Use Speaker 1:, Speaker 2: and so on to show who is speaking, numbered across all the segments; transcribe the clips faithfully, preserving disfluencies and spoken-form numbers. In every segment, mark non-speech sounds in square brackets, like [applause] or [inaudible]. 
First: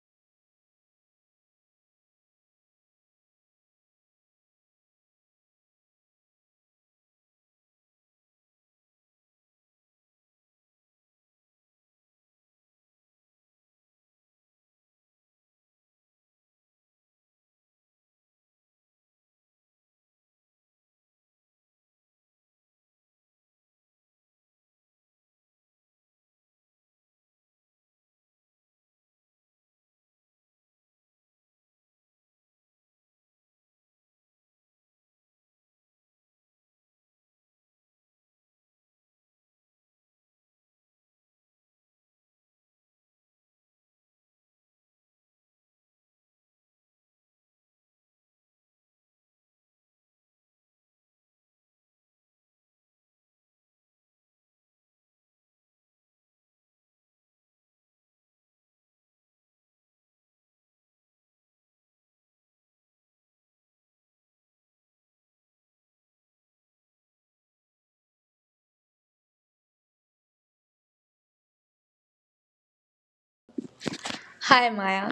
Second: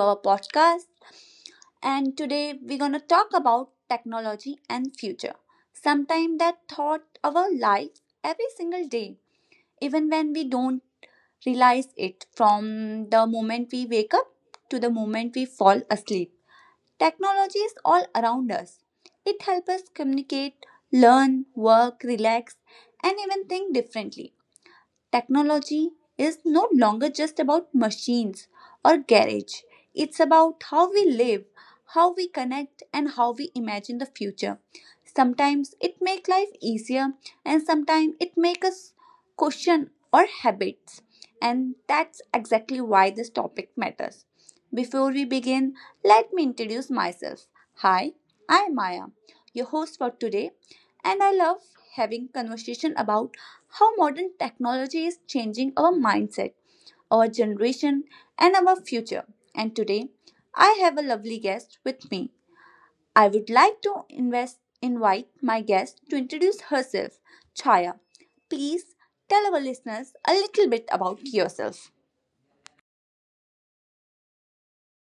Speaker 1: our podcast. And today we're going to talk about technology and future. Sometime that thought our life every single day, even when we don't realize it from the moment we wake up to the moment we fall asleep. Technology is all around us. It helps us communicate, learn, work, relax, and even think differently. Technology is no longer just about machines or garage. It's about how we live, how we connect, and how we imagine the future. Sometimes it makes life easier, and sometimes it makes us question our habits. And that's exactly why this topic matters. Before we begin, let me introduce myself. Hi, I'm Maya, your host for today, and I love having conversation about how modern technology is changing our mindset, our generation, and our future. And today, I have a lovely guest with me. I would like to invest, invite my guest to introduce herself. Chaya, please tell our listeners a little bit about yourself.
Speaker 2: Hi Maya.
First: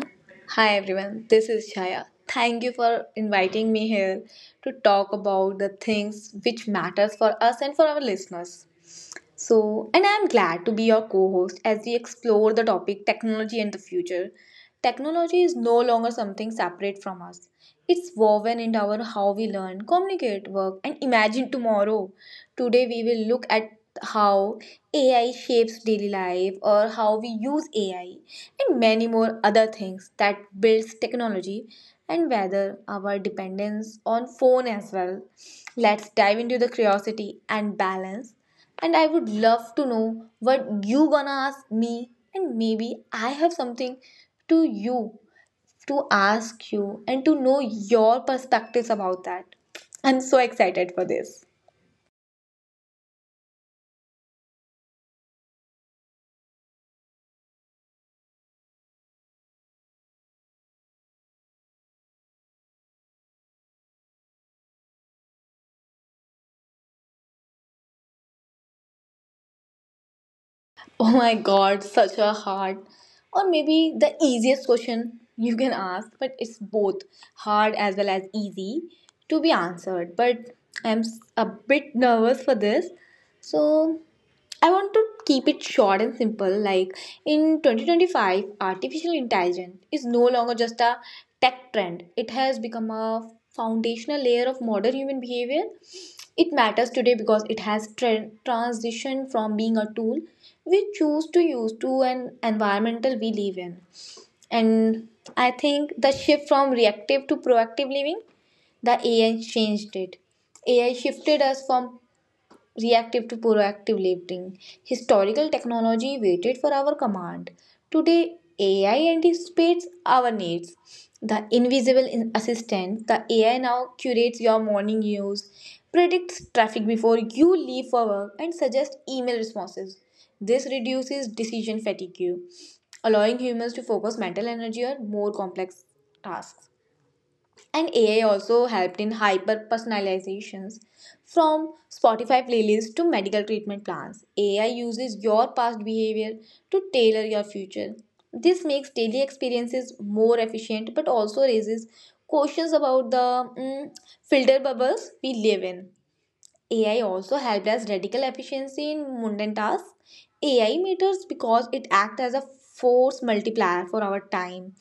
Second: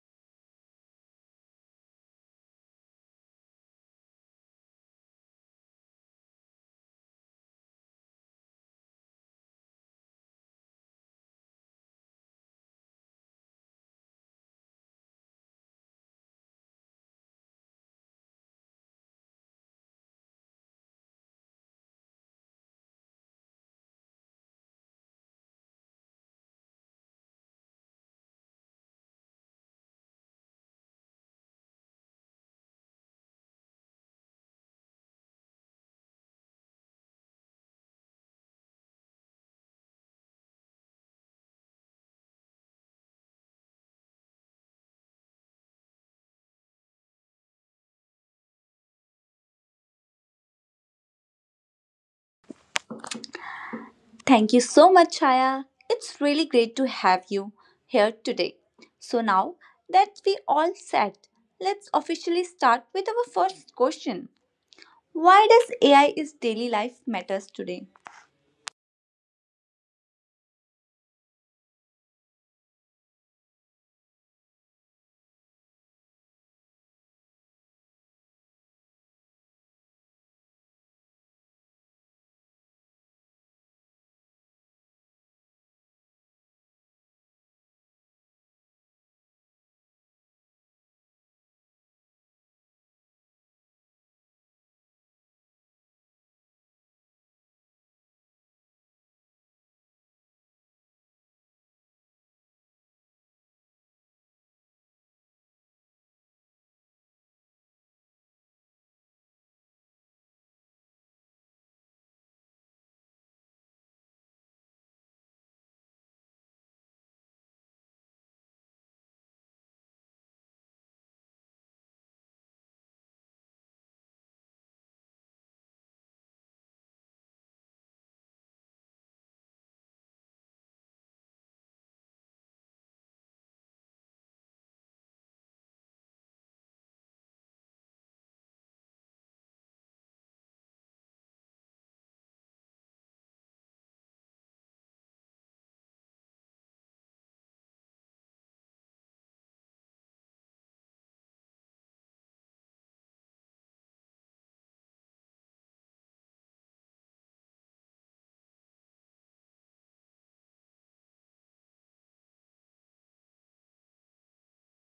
Speaker 2: Hi everyone. This is Chaya. Thank you for inviting me here to talk about the things which matters for us and for our listeners. So, and I'm glad to be your co host as we explore the topic technology and the future. Technology is no longer something separate from us. It's woven into our how we learn, communicate, work, and imagine tomorrow. Today, we will look at how A I shapes daily life or how we use A I and many more other things that builds technology and whether our dependence on phone as well. Let's dive into the curiosity and balance and I would love to know what you gonna ask me and maybe I have something to you to ask you and to know your perspectives about that. I'm so excited for this.
Speaker 1: Thank you so much, Chaya. It's really great to have you here today. So, now that we all set, let's officially start with our first question. Why does A I is daily life matters today?
Speaker 2: [laughs] Oh my god, such a hard or maybe the easiest question you can ask, but it's both hard as well as easy to be answered. But I'm s- a bit nervous for this. So I want to keep it short and simple. Like in twenty twenty-five, artificial intelligence is no longer just a tech trend, it has become a foundational layer of modern human behavior. It matters today because it has tra- transitioned from being a tool we choose to use to an environmental we live in. And I think the shift from reactive to proactive living, the A I changed it. A I shifted us from reactive to proactive living. Historical technology waited for our command. Today, A I anticipates our needs. The invisible in- assistant, the A I now curates your morning news, predicts traffic before you leave for work, and suggests email responses. This reduces decision fatigue, allowing humans to focus mental energy on more complex tasks. And A I also helped in hyper personalizations. From Spotify playlists to medical treatment plans, A I uses your past behavior to tailor your future. This makes daily experiences more efficient but also raises questions about the mm, filter bubbles we live in. A I also helped us radical efficiency in mundane tasks. A I matters because it acts as a force multiplier for our time.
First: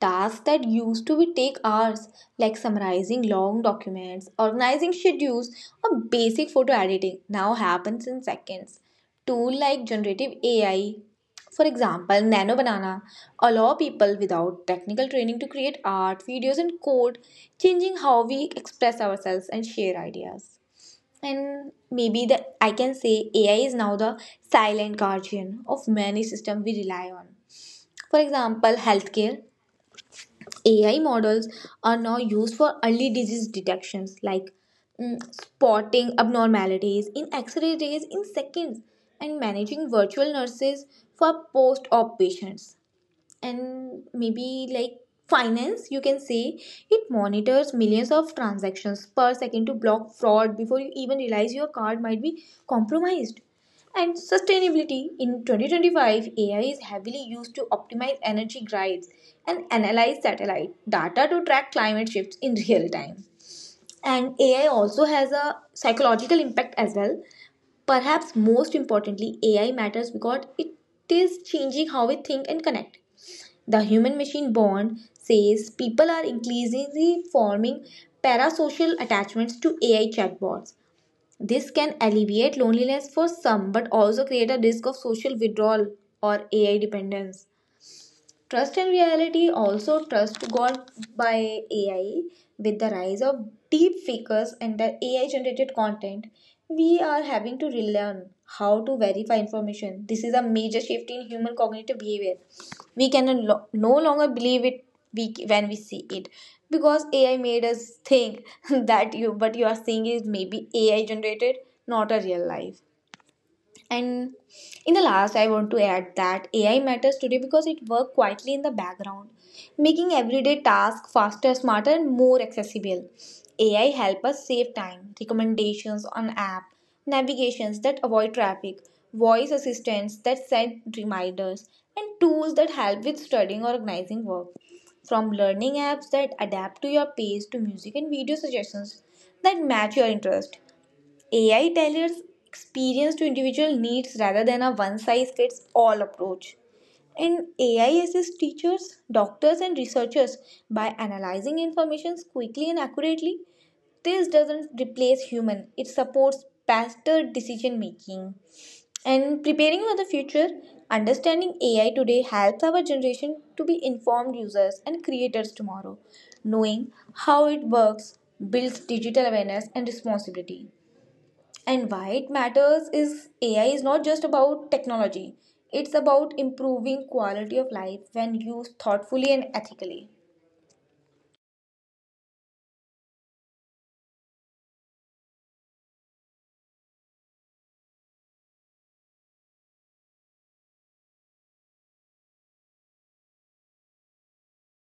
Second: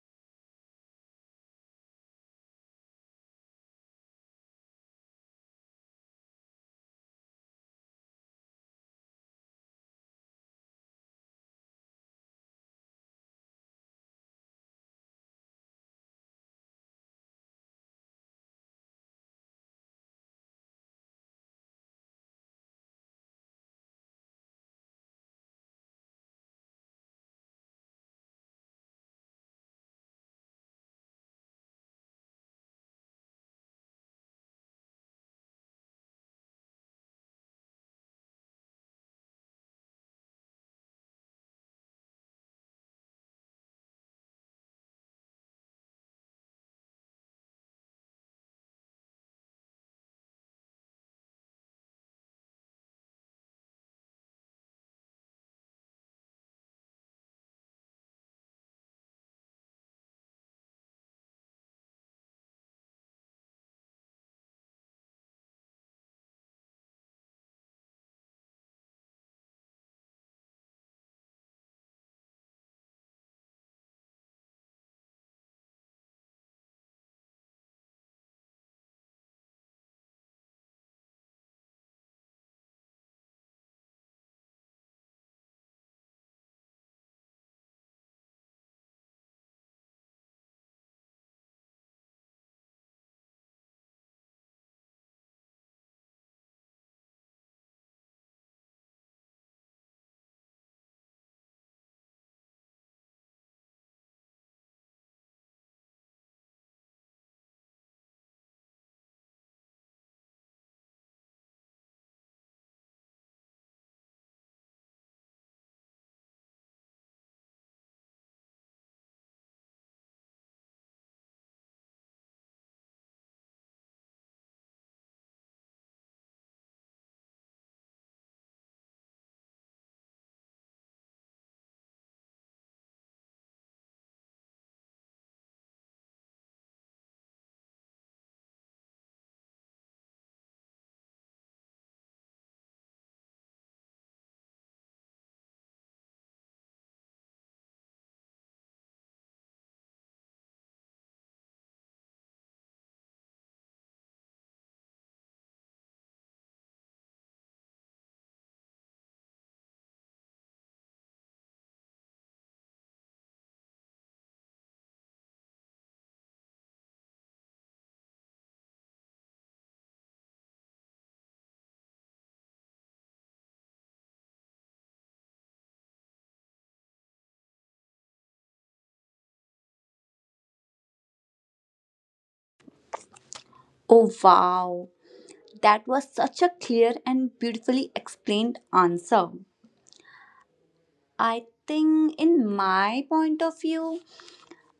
Speaker 2: Tasks that used to be take hours, like summarizing long documents, organizing schedules, or basic photo editing, now happens in seconds. Tool like generative A I, for example, Nano Banana, allow people without technical training to create art, videos, and code, changing how we express ourselves and share ideas. And maybe the I can say A I is now the silent guardian of many systems we rely on. For example, healthcare. A I models are now used for early disease detections like mm, spotting abnormalities in X-ray rays in seconds and managing virtual nurses for post-op patients. And maybe like finance you can say it monitors millions of transactions per second to block fraud before you even realize your card might be compromised. And sustainability, in twenty twenty-five AI is heavily used to optimize energy grids and analyze satellite data to track climate shifts in real time. And AI also has a psychological impact as well. Perhaps most importantly, AI matters because it is changing how we think and connect. The Human Machine Bond says people are increasingly forming parasocial attachments to A I chatbots. This can alleviate loneliness for some but also create a risk of social withdrawal or A I dependence. Trust in reality also trust got by A I with the rise of deep fakers and the A I generated content. We are having to relearn how to verify information. This is a major shift in human cognitive behavior. We can no no longer believe it we, when we see it because A I made us think [laughs] that you what you are seeing is maybe A I generated, not a real life. And in the last, I want to add that A I matters today because it works quietly in the background, making everyday tasks faster, smarter, and more accessible. A I help us save time, recommendations on app, navigations that avoid traffic, voice assistants that send reminders, and tools that help with studying or organizing work. From learning apps that adapt to your pace to music and video suggestions that match your interest, A I tailors experience to individual needs rather than a one size fits all approach. And A I assists teachers, doctors, and researchers by analyzing information quickly and accurately. This doesn't replace human, it supports faster decision making. And preparing for the future, understanding A I today helps our generation to be informed users and creators tomorrow. Knowing how it works builds digital awareness and responsibility. And why it matters is A I is not just about technology. It's about improving quality of life when used thoughtfully and ethically.
Speaker 1: Oh, wow. That was such a clear and beautifully explained answer. I think, in my point of view,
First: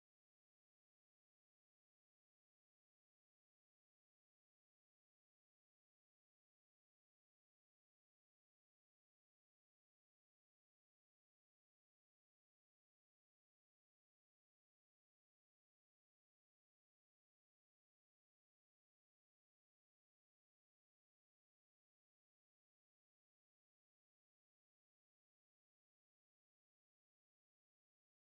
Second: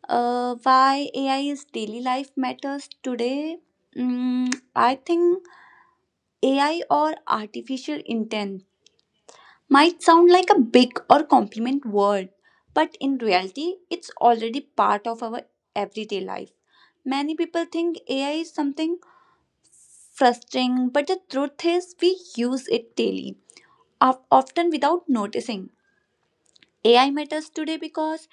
Speaker 1: uh, why A I is daily life matters today. Mm, I think A I or artificial intelligence might sound like a big or compliment word, but in reality, it's already part of our everyday life. Many people think A I is something frustrating, but the truth is, we use it daily, of- often without noticing. A I matters today because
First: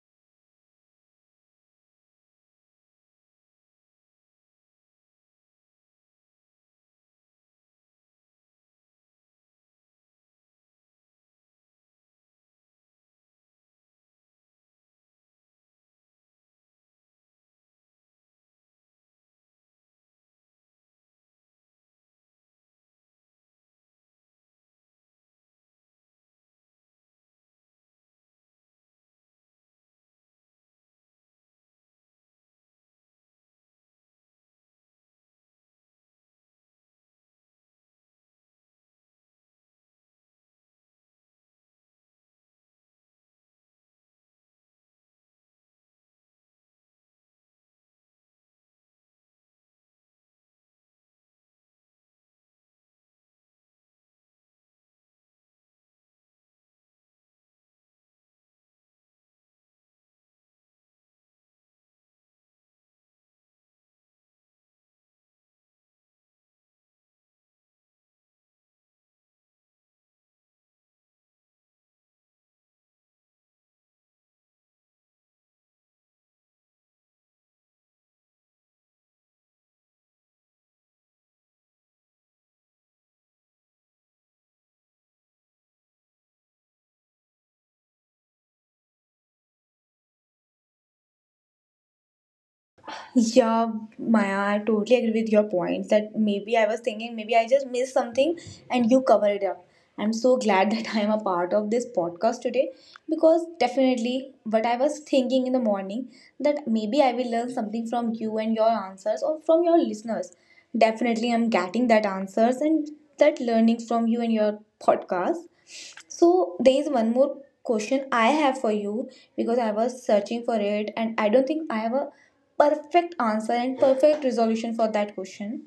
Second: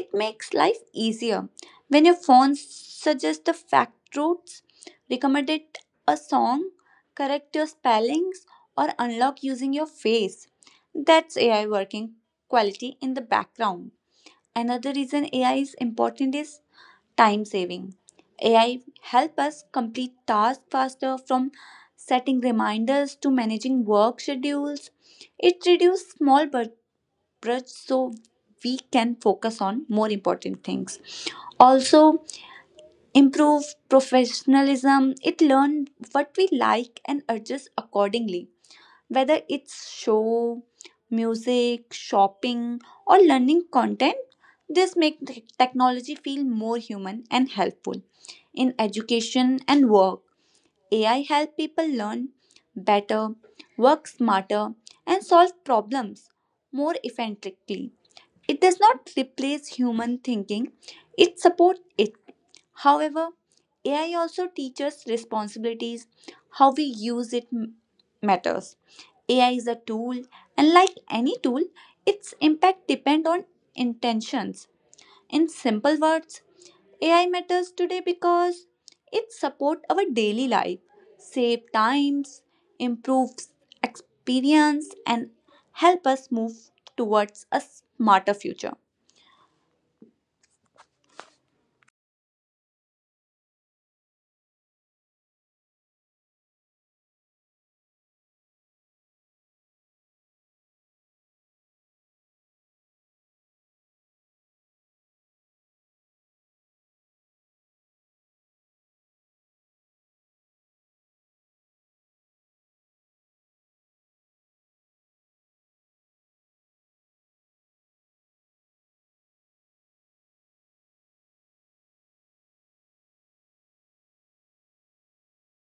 Speaker 1: it makes life easier. When your phone suggests the fact routes, recommended a song, correct your spellings, or unlock using your face, that's A I working quality in the background. Another reason A I is important is time saving. A I help us complete tasks faster from setting reminders to managing work schedules. It reduces small brush so we can focus on more important things also improve professionalism. It learn what we like and adjust accordingly, whether it's show, music, shopping, or learning content. This makes technology feel more human and helpful. In education and work, AI help people learn better, work smarter, and solve problems more effectively. It does not replace human thinking, it supports it. However, A I also teaches responsibilities, how we use it m- matters. A I is a tool, and like any tool, its impact depends on intentions. In simple words, A I matters today because it supports our daily life, save times, improves experience, and help us move towards a smarter future.
Speaker 2: Yeah, Maya, I totally agree with your points. That maybe I was thinking maybe I just missed something and you cover it up. I'm so glad [laughs] that I am a part of this podcast today because definitely what I was thinking in the morning that maybe I will learn something from you and your answers or from your listeners. Definitely I'm getting that answers and that learning from you and your podcast. So there is one more question I have for you because I was searching for it and I don't think I have a perfect answer and perfect resolution for that question.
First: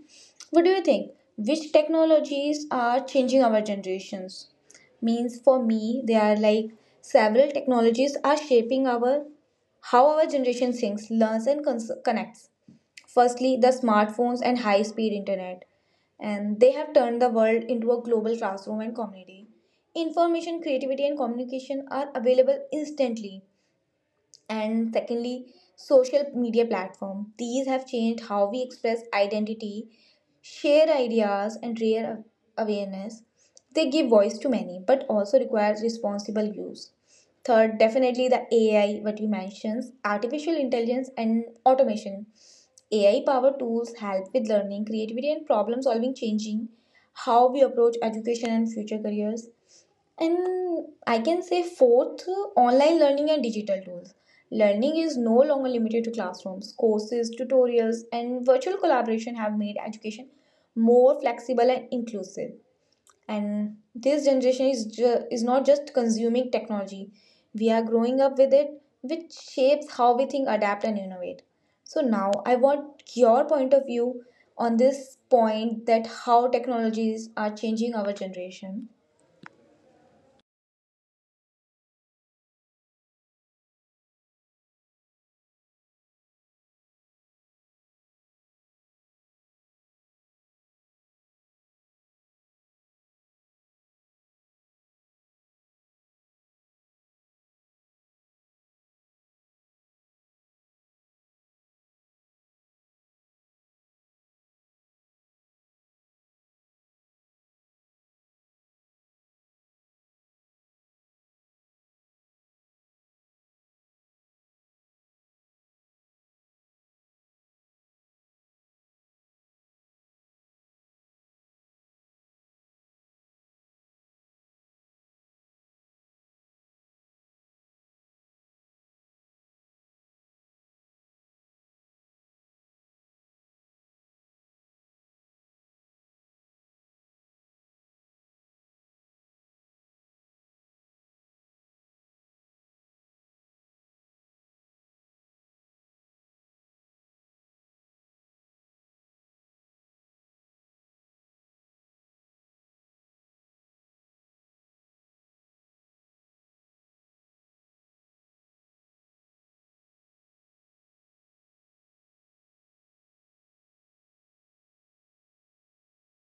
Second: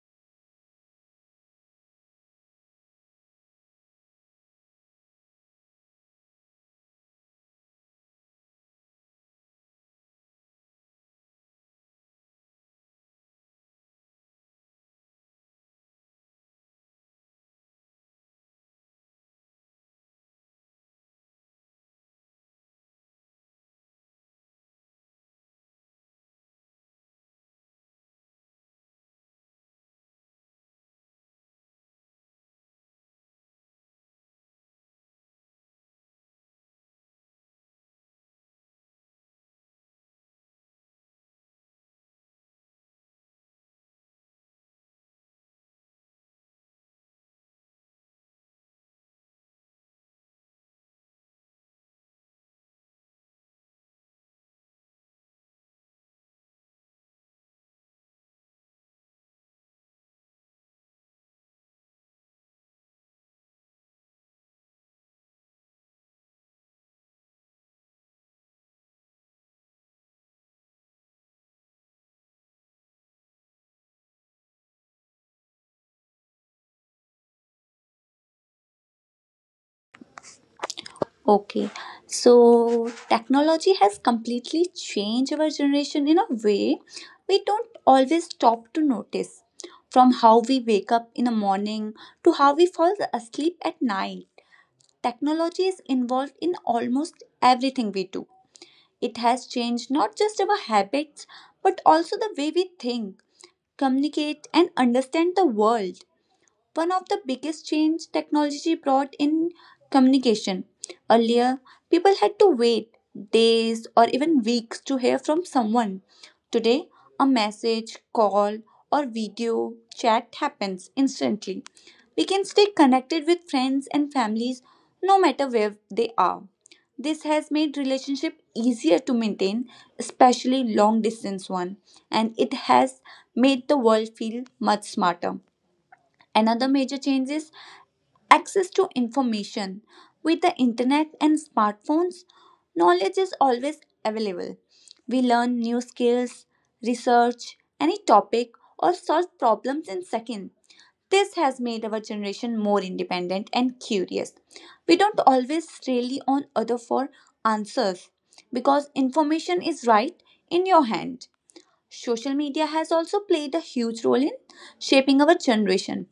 Speaker 2: What do you think? Which technologies are changing our generations? Means for me, they are like several technologies are shaping our how our generation thinks, learns, and cons- connects. Firstly, the smartphones and high speed internet, and they have turned the world into a global classroom and community. Information, creativity, and communication are available instantly. And secondly, social media platform, these have changed how we express identity, share ideas, and rear a- awareness. They give voice to many but also requires responsible use. Third, definitely the AI what you mentioned, artificial intelligence and automation. AI powered tools help with learning, creativity, and problem solving, changing how we approach education and future careers. And I can say fourth, online learning and digital tools. Learning is no longer limited to classrooms. Courses, tutorials, and virtual collaboration have made education more flexible and inclusive. And this generation is ju- is not just consuming technology. We are growing up with it, which shapes how we think, adapt, and innovate. So now I want your point of view on this point that how technologies are changing our generation.
Speaker 1: Okay, so technology has completely changed our generation in a way we don't always stop to notice. From how we wake up in the morning to how we fall asleep at night, technology is involved in almost everything we do. It has changed not just our habits but also the way we think, communicate, and understand the world. One of the biggest change technology brought in communication. Earlier, people had to wait days or even weeks to hear from someone. Today, a message, call, or video chat happens instantly. We can stay connected with friends and families no matter where they are. This has made relationship easier to maintain, especially long distance one, and it has made the world feel much smarter. Another major change is access to information. With the internet and smartphones, knowledge is always available. We learn new skills, research any topic, or solve problems in seconds. This has made our generation more independent and curious. We don't always rely on other for answers because information is right in your hand. Social media has also played a huge role in shaping our generation.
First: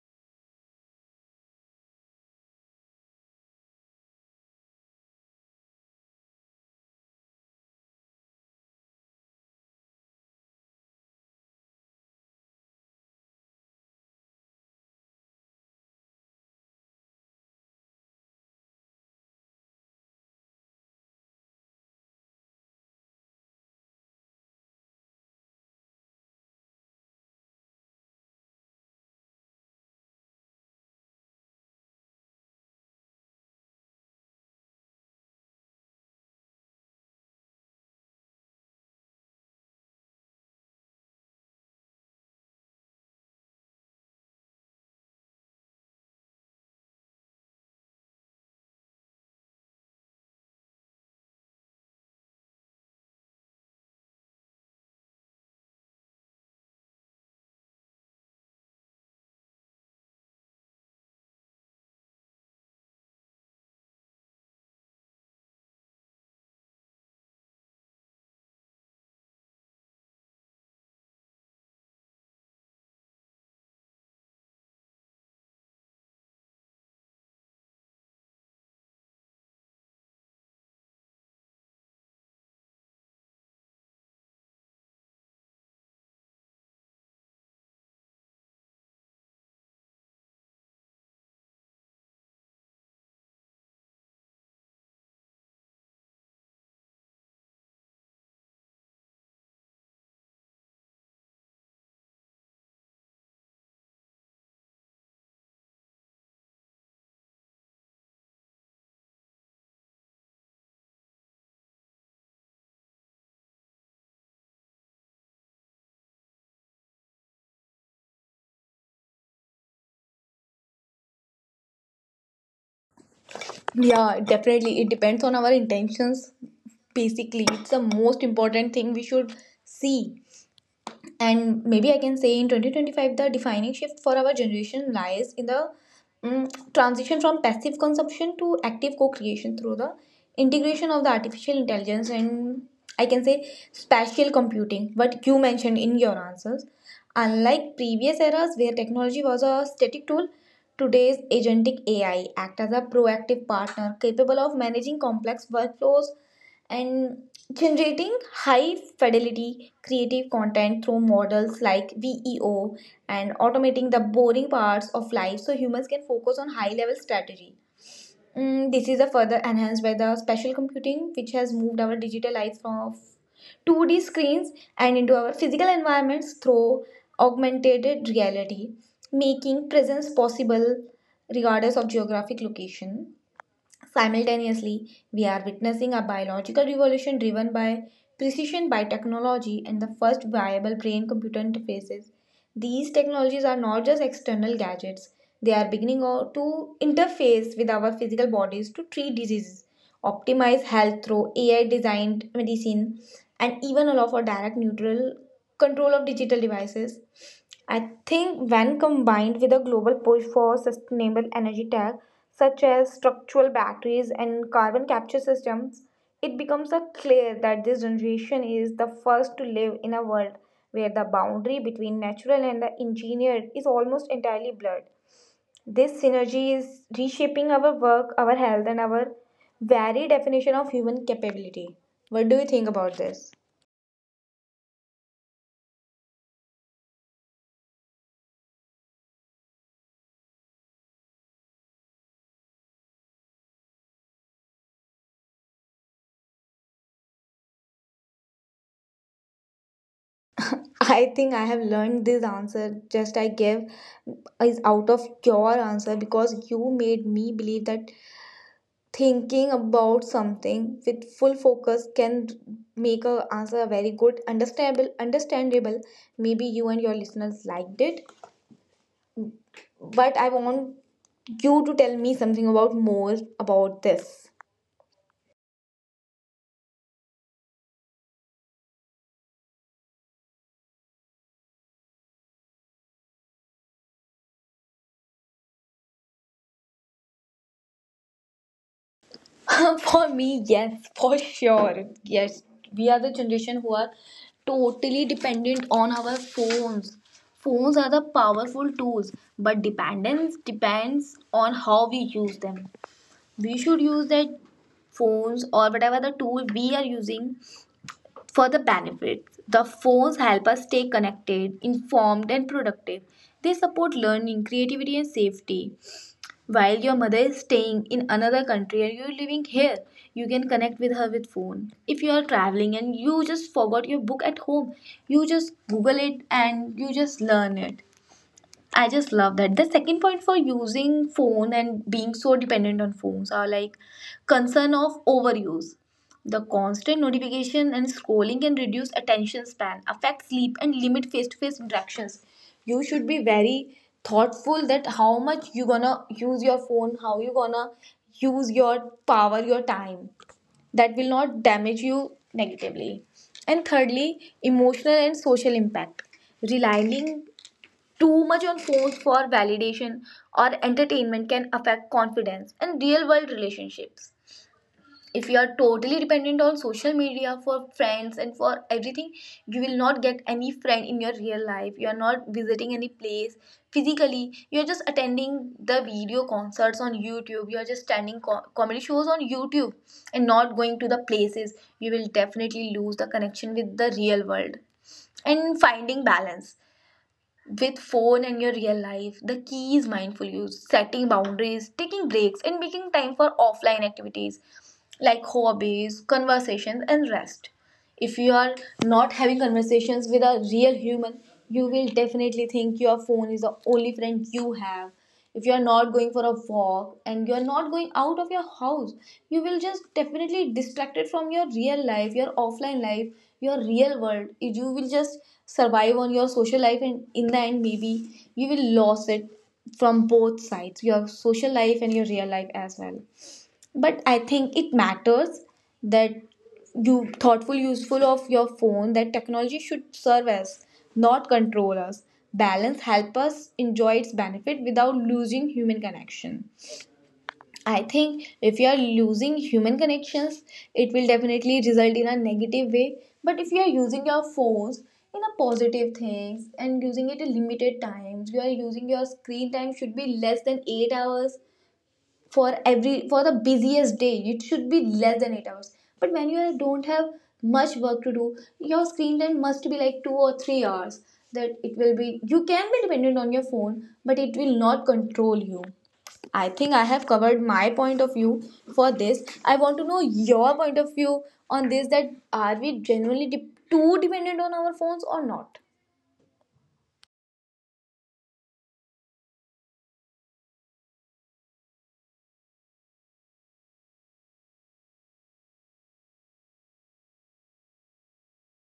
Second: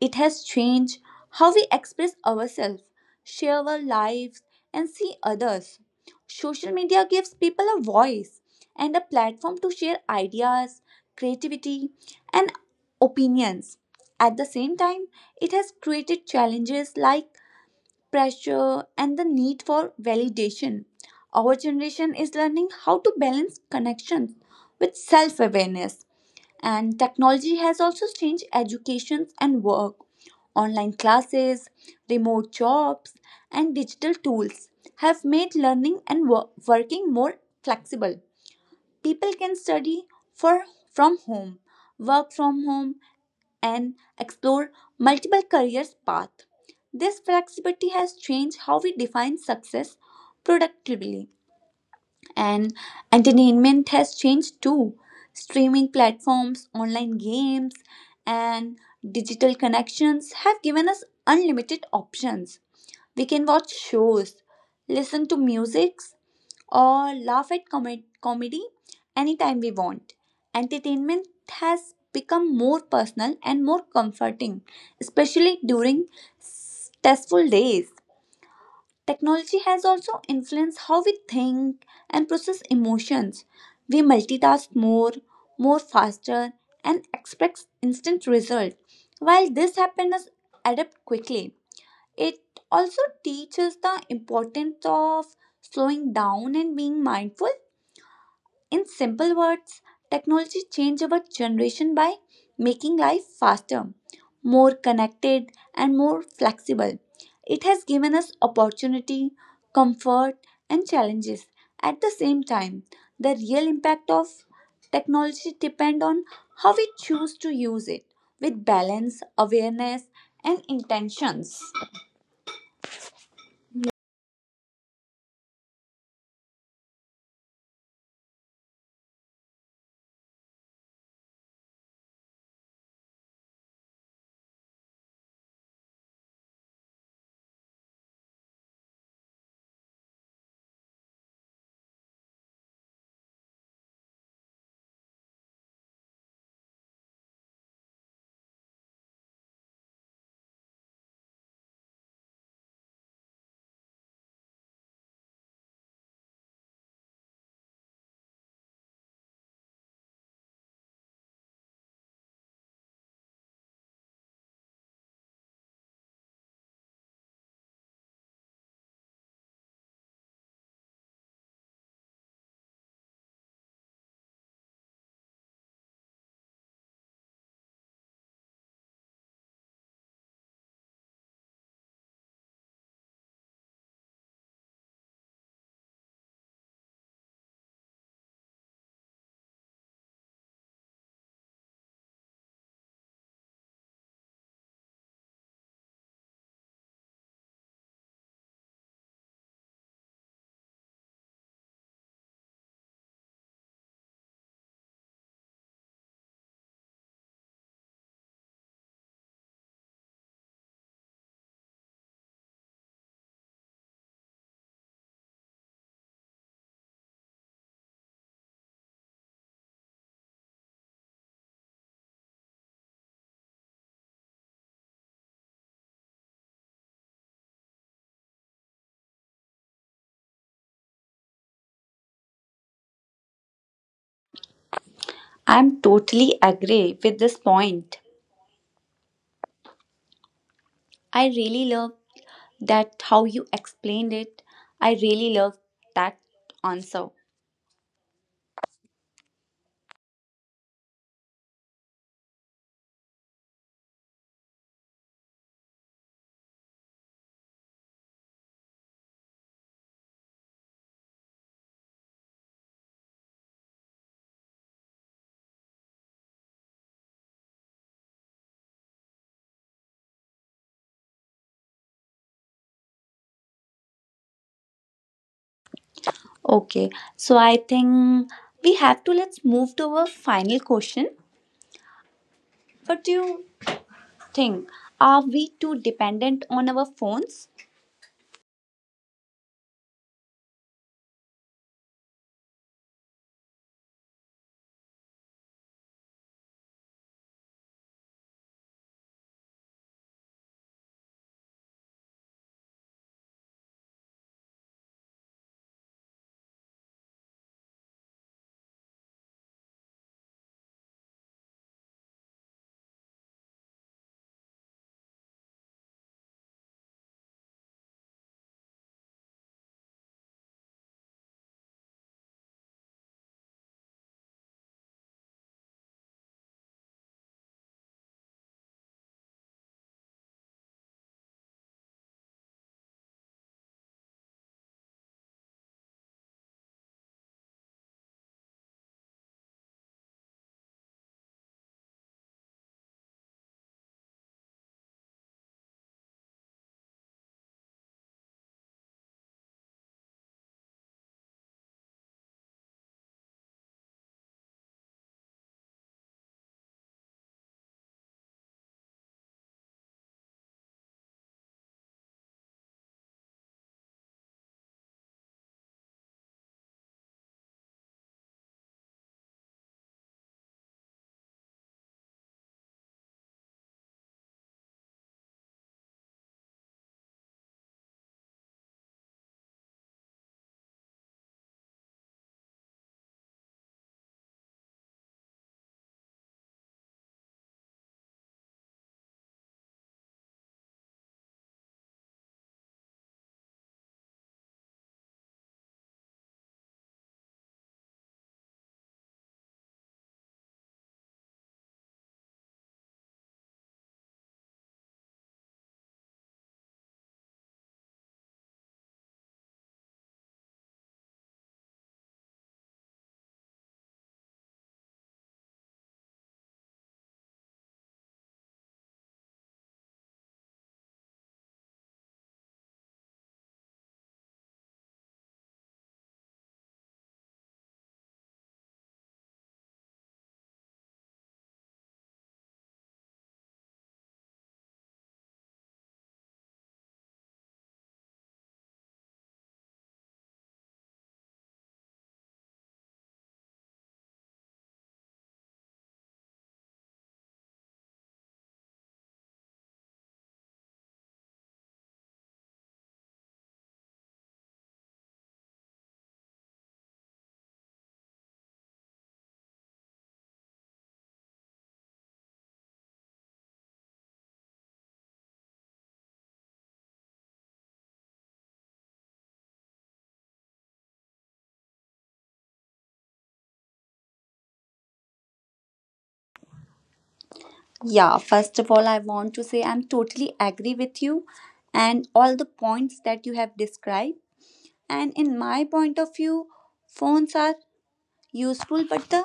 Speaker 1: It has changed how we express ourselves, share our lives, and see others. Social media gives people a voice and a platform to share ideas, creativity, and opinions. At the same time, it has created challenges like pressure and the need for validation. Our generation is learning how to balance connections with self awareness, and technology has also changed education and work. Online classes, remote jobs, and digital tools have made learning and wo- working more flexible. People can study for from home, work from home, and explore multiple careers paths. This flexibility has changed how we define success productively, and entertainment has changed too. Streaming platforms, online games, and digital connections have given us unlimited options. We can watch shows, listen to music, or laugh at com- comedy anytime we want. Entertainment has become more personal and more comforting, especially during stressful days. Technology has also influenced how we think and process emotions. We multitask more, more faster, and expect instant result. While this happens, adapt quickly. It also teaches the importance of slowing down and being mindful. In simple words, technology changed our generation by making life faster, more connected, and more flexible. It has given us opportunity, comfort, and challenges. At the same time, the real impact of technology depends on how we choose to use it with balance, awareness, and intentions.
Speaker 2: Yeah, definitely. It depends on our intentions. Basically, it's the most important thing we should see. And maybe I can say in twenty twenty-five the defining shift for our generation lies in the mm, transition from passive consumption to active co-creation through the integration of the artificial intelligence and I can say spatial computing what you mentioned in your answers. Unlike previous eras where technology was a static tool, today's agentic AI act as a proactive partner capable of managing complex workflows and generating high fidelity creative content through models like veo and automating the boring parts of life so humans can focus on high level strategy. Mm, this is a further enhanced by the special computing, which has moved our digital life from two D screens and into our physical environments through augmented reality, making presence possible regardless of geographic location. Simultaneously, we are witnessing a biological revolution driven by precision by technology and the first viable brain computer interfaces. These technologies are not just external gadgets, they are beginning o- to interface with our physical bodies to treat diseases, optimize health through A I designed medicine, and even allow for direct neutral control of digital devices. I think when combined with a global push for sustainable energy tech, such as structural batteries and carbon capture systems, it becomes a clear that this generation is the first to live in a world where the boundary between natural and the engineered is almost entirely blurred. This synergy is reshaping our work, our health, and our very definition of human capability. What do you think about this?
Speaker 1: I'm totally agree with this point. I really love that how you explained it. I really love that answer.
Speaker 2: I think I have learned this answer just I gave is out of your answer because you made me believe that thinking about something with full focus can make a answer very good understandable understandable. Maybe you and your listeners liked it, but I want you to tell me something about more about this.
Speaker 1: Okay, so I think we have to let's move to our final question. What do you think, are we too dependent on our phones?
Speaker 2: [laughs] For me, yes, for sure, yes, we are the generation who are totally dependent on our phones. Phones are the powerful tools but dependence depends on how we use them. We should use that phones or whatever the tool we are using for the benefit. The phones help us stay connected, informed, and productive. They support learning, creativity, and safety. While your mother is staying in another country and you're living here, you can connect with her with phone. If you are traveling and you just forgot your book at home, you just Google it and you just learn it. I just love that. The second point for using phone and being so dependent on phones are like concern of overuse. The constant notification and scrolling can reduce attention span, affect sleep, and limit face-to-face interactions. You should be very thoughtful that how much you gonna use your phone, how you gonna use your power, your time that will not damage you negatively. And thirdly, emotional and social impact. Relying too much on phones for validation or entertainment can affect confidence and real world relationships. If you are totally dependent on social media for friends and for everything, you will not get any friend in your real life. You are not visiting any place physically. You are just attending the video concerts on YouTube. You are just attending co- comedy shows on YouTube and not going to the places. You will definitely lose the connection with the real world. And finding balance with phone and your real life, the key is mindful use, setting boundaries, taking breaks, and making time for offline activities like hobbies, conversations, and rest. If you are not having conversations with a real human, you will definitely think your phone is the only friend you have. If you are not going for a walk and you are not going out of your house, you will just definitely distracted from your real life, your offline life, your real world. You will just survive on your social life and in the end maybe you will lose it from both sides, your social life and your real life as well. But I think it matters that you thoughtful useful of your phone that technology should serve us, not control us. Balance help us enjoy its benefit without losing human connection. I think if you are losing human connections, it will definitely result in a negative way. But if you are using your phones in a positive things and using it in limited times, you are using your screen time should be less than eight hours. For every, for the busiest day it should be less than eight hours. But when you don't have much work to do, your screen time must be like two or three hours. That it will be you can be dependent on your phone but it will not control you. I think I have covered my point of view for this. I want to know your point of view on this, that are we genuinely de- too dependent on our phones or not.
Speaker 1: Yeah, first of all I want to say I'm totally agree with you and all the points that you have described. And in my point of view, phones are useful, but the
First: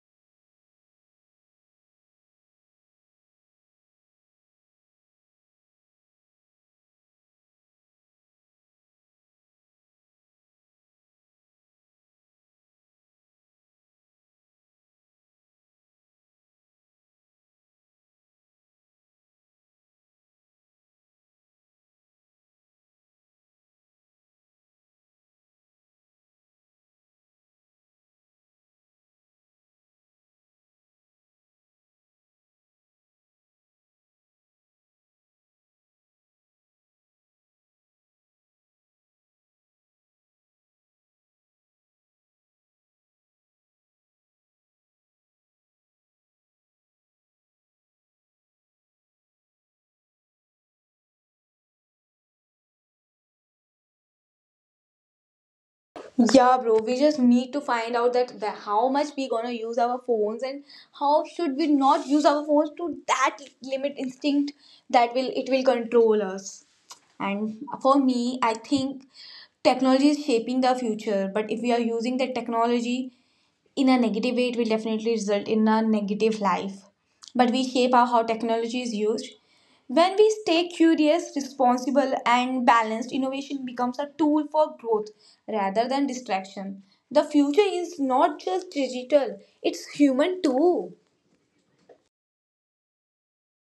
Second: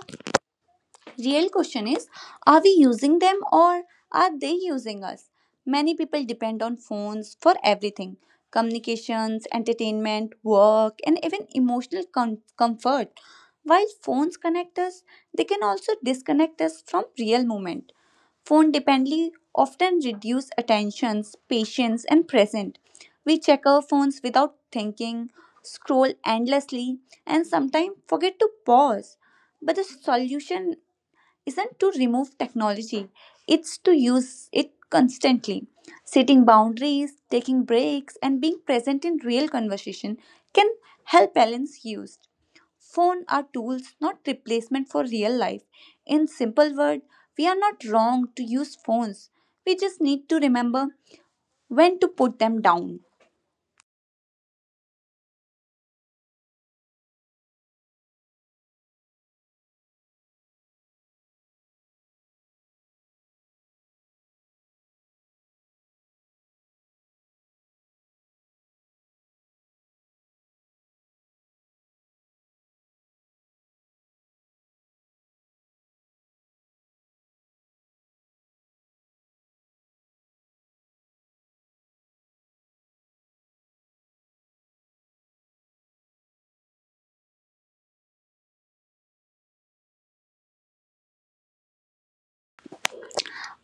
Speaker 1: real question is, are we using them or are they using us? Many people depend on phones for everything, communications, entertainment, work, and even emotional com- comfort. While phones connect us, they can also disconnect us from real moment. Phone dependency often reduce attentions, patience, and present. We check our phones without thinking, scroll endlessly, and sometimes forget to pause. But the solution isn't to remove technology, it's to use it constantly. Setting boundaries, taking breaks, and being present in real conversation can help balance use. Phone are tools, not replacement for real life. In simple word, we are not wrong to use phones. We just need to remember when to put them down.
Speaker 2: Yeah, bro, we just need to find out that the, how much we gonna use our phones and how should we not use our phones to that limit instinct that will it will control us. And for me, I think technology is shaping the future, but if we are using the technology in a negative way, it will definitely result in a negative life. But we shape our, how technology is used. When we stay curious, responsible, and balanced, innovation becomes a tool for growth rather than distraction. The future is not just digital, it's human too.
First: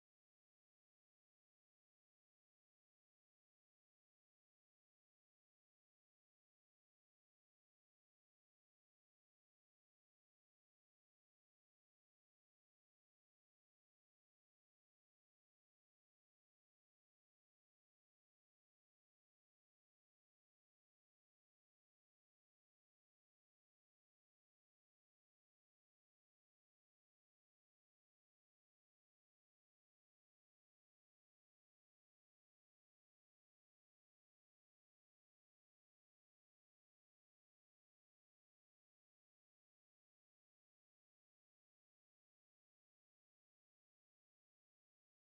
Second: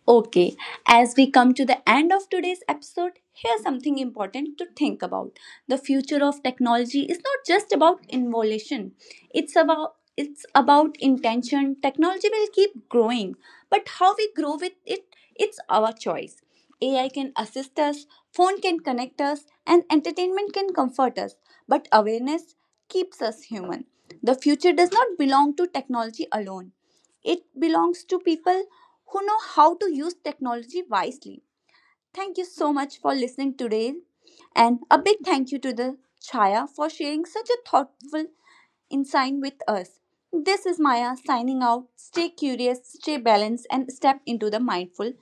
Speaker 1: Okay, as we come to the end of today's episode, here's something important to think about. The future of technology is not just about innovation. It's about it's about intention. Technology will keep growing, but how we grow with it, it's our choice. A I can assist us, phone can connect us, and entertainment can comfort us, but awareness keeps us human. The future does not belong to technology alone. It belongs to people who know how to use technology wisely. Thank you so much for listening today. And a big thank you to the Chaya for sharing such a thoughtful insight with us. This is Maya signing out. Stay curious, stay balanced, and step into the mindful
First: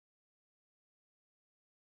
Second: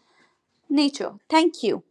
Speaker 1: nature. Thank you.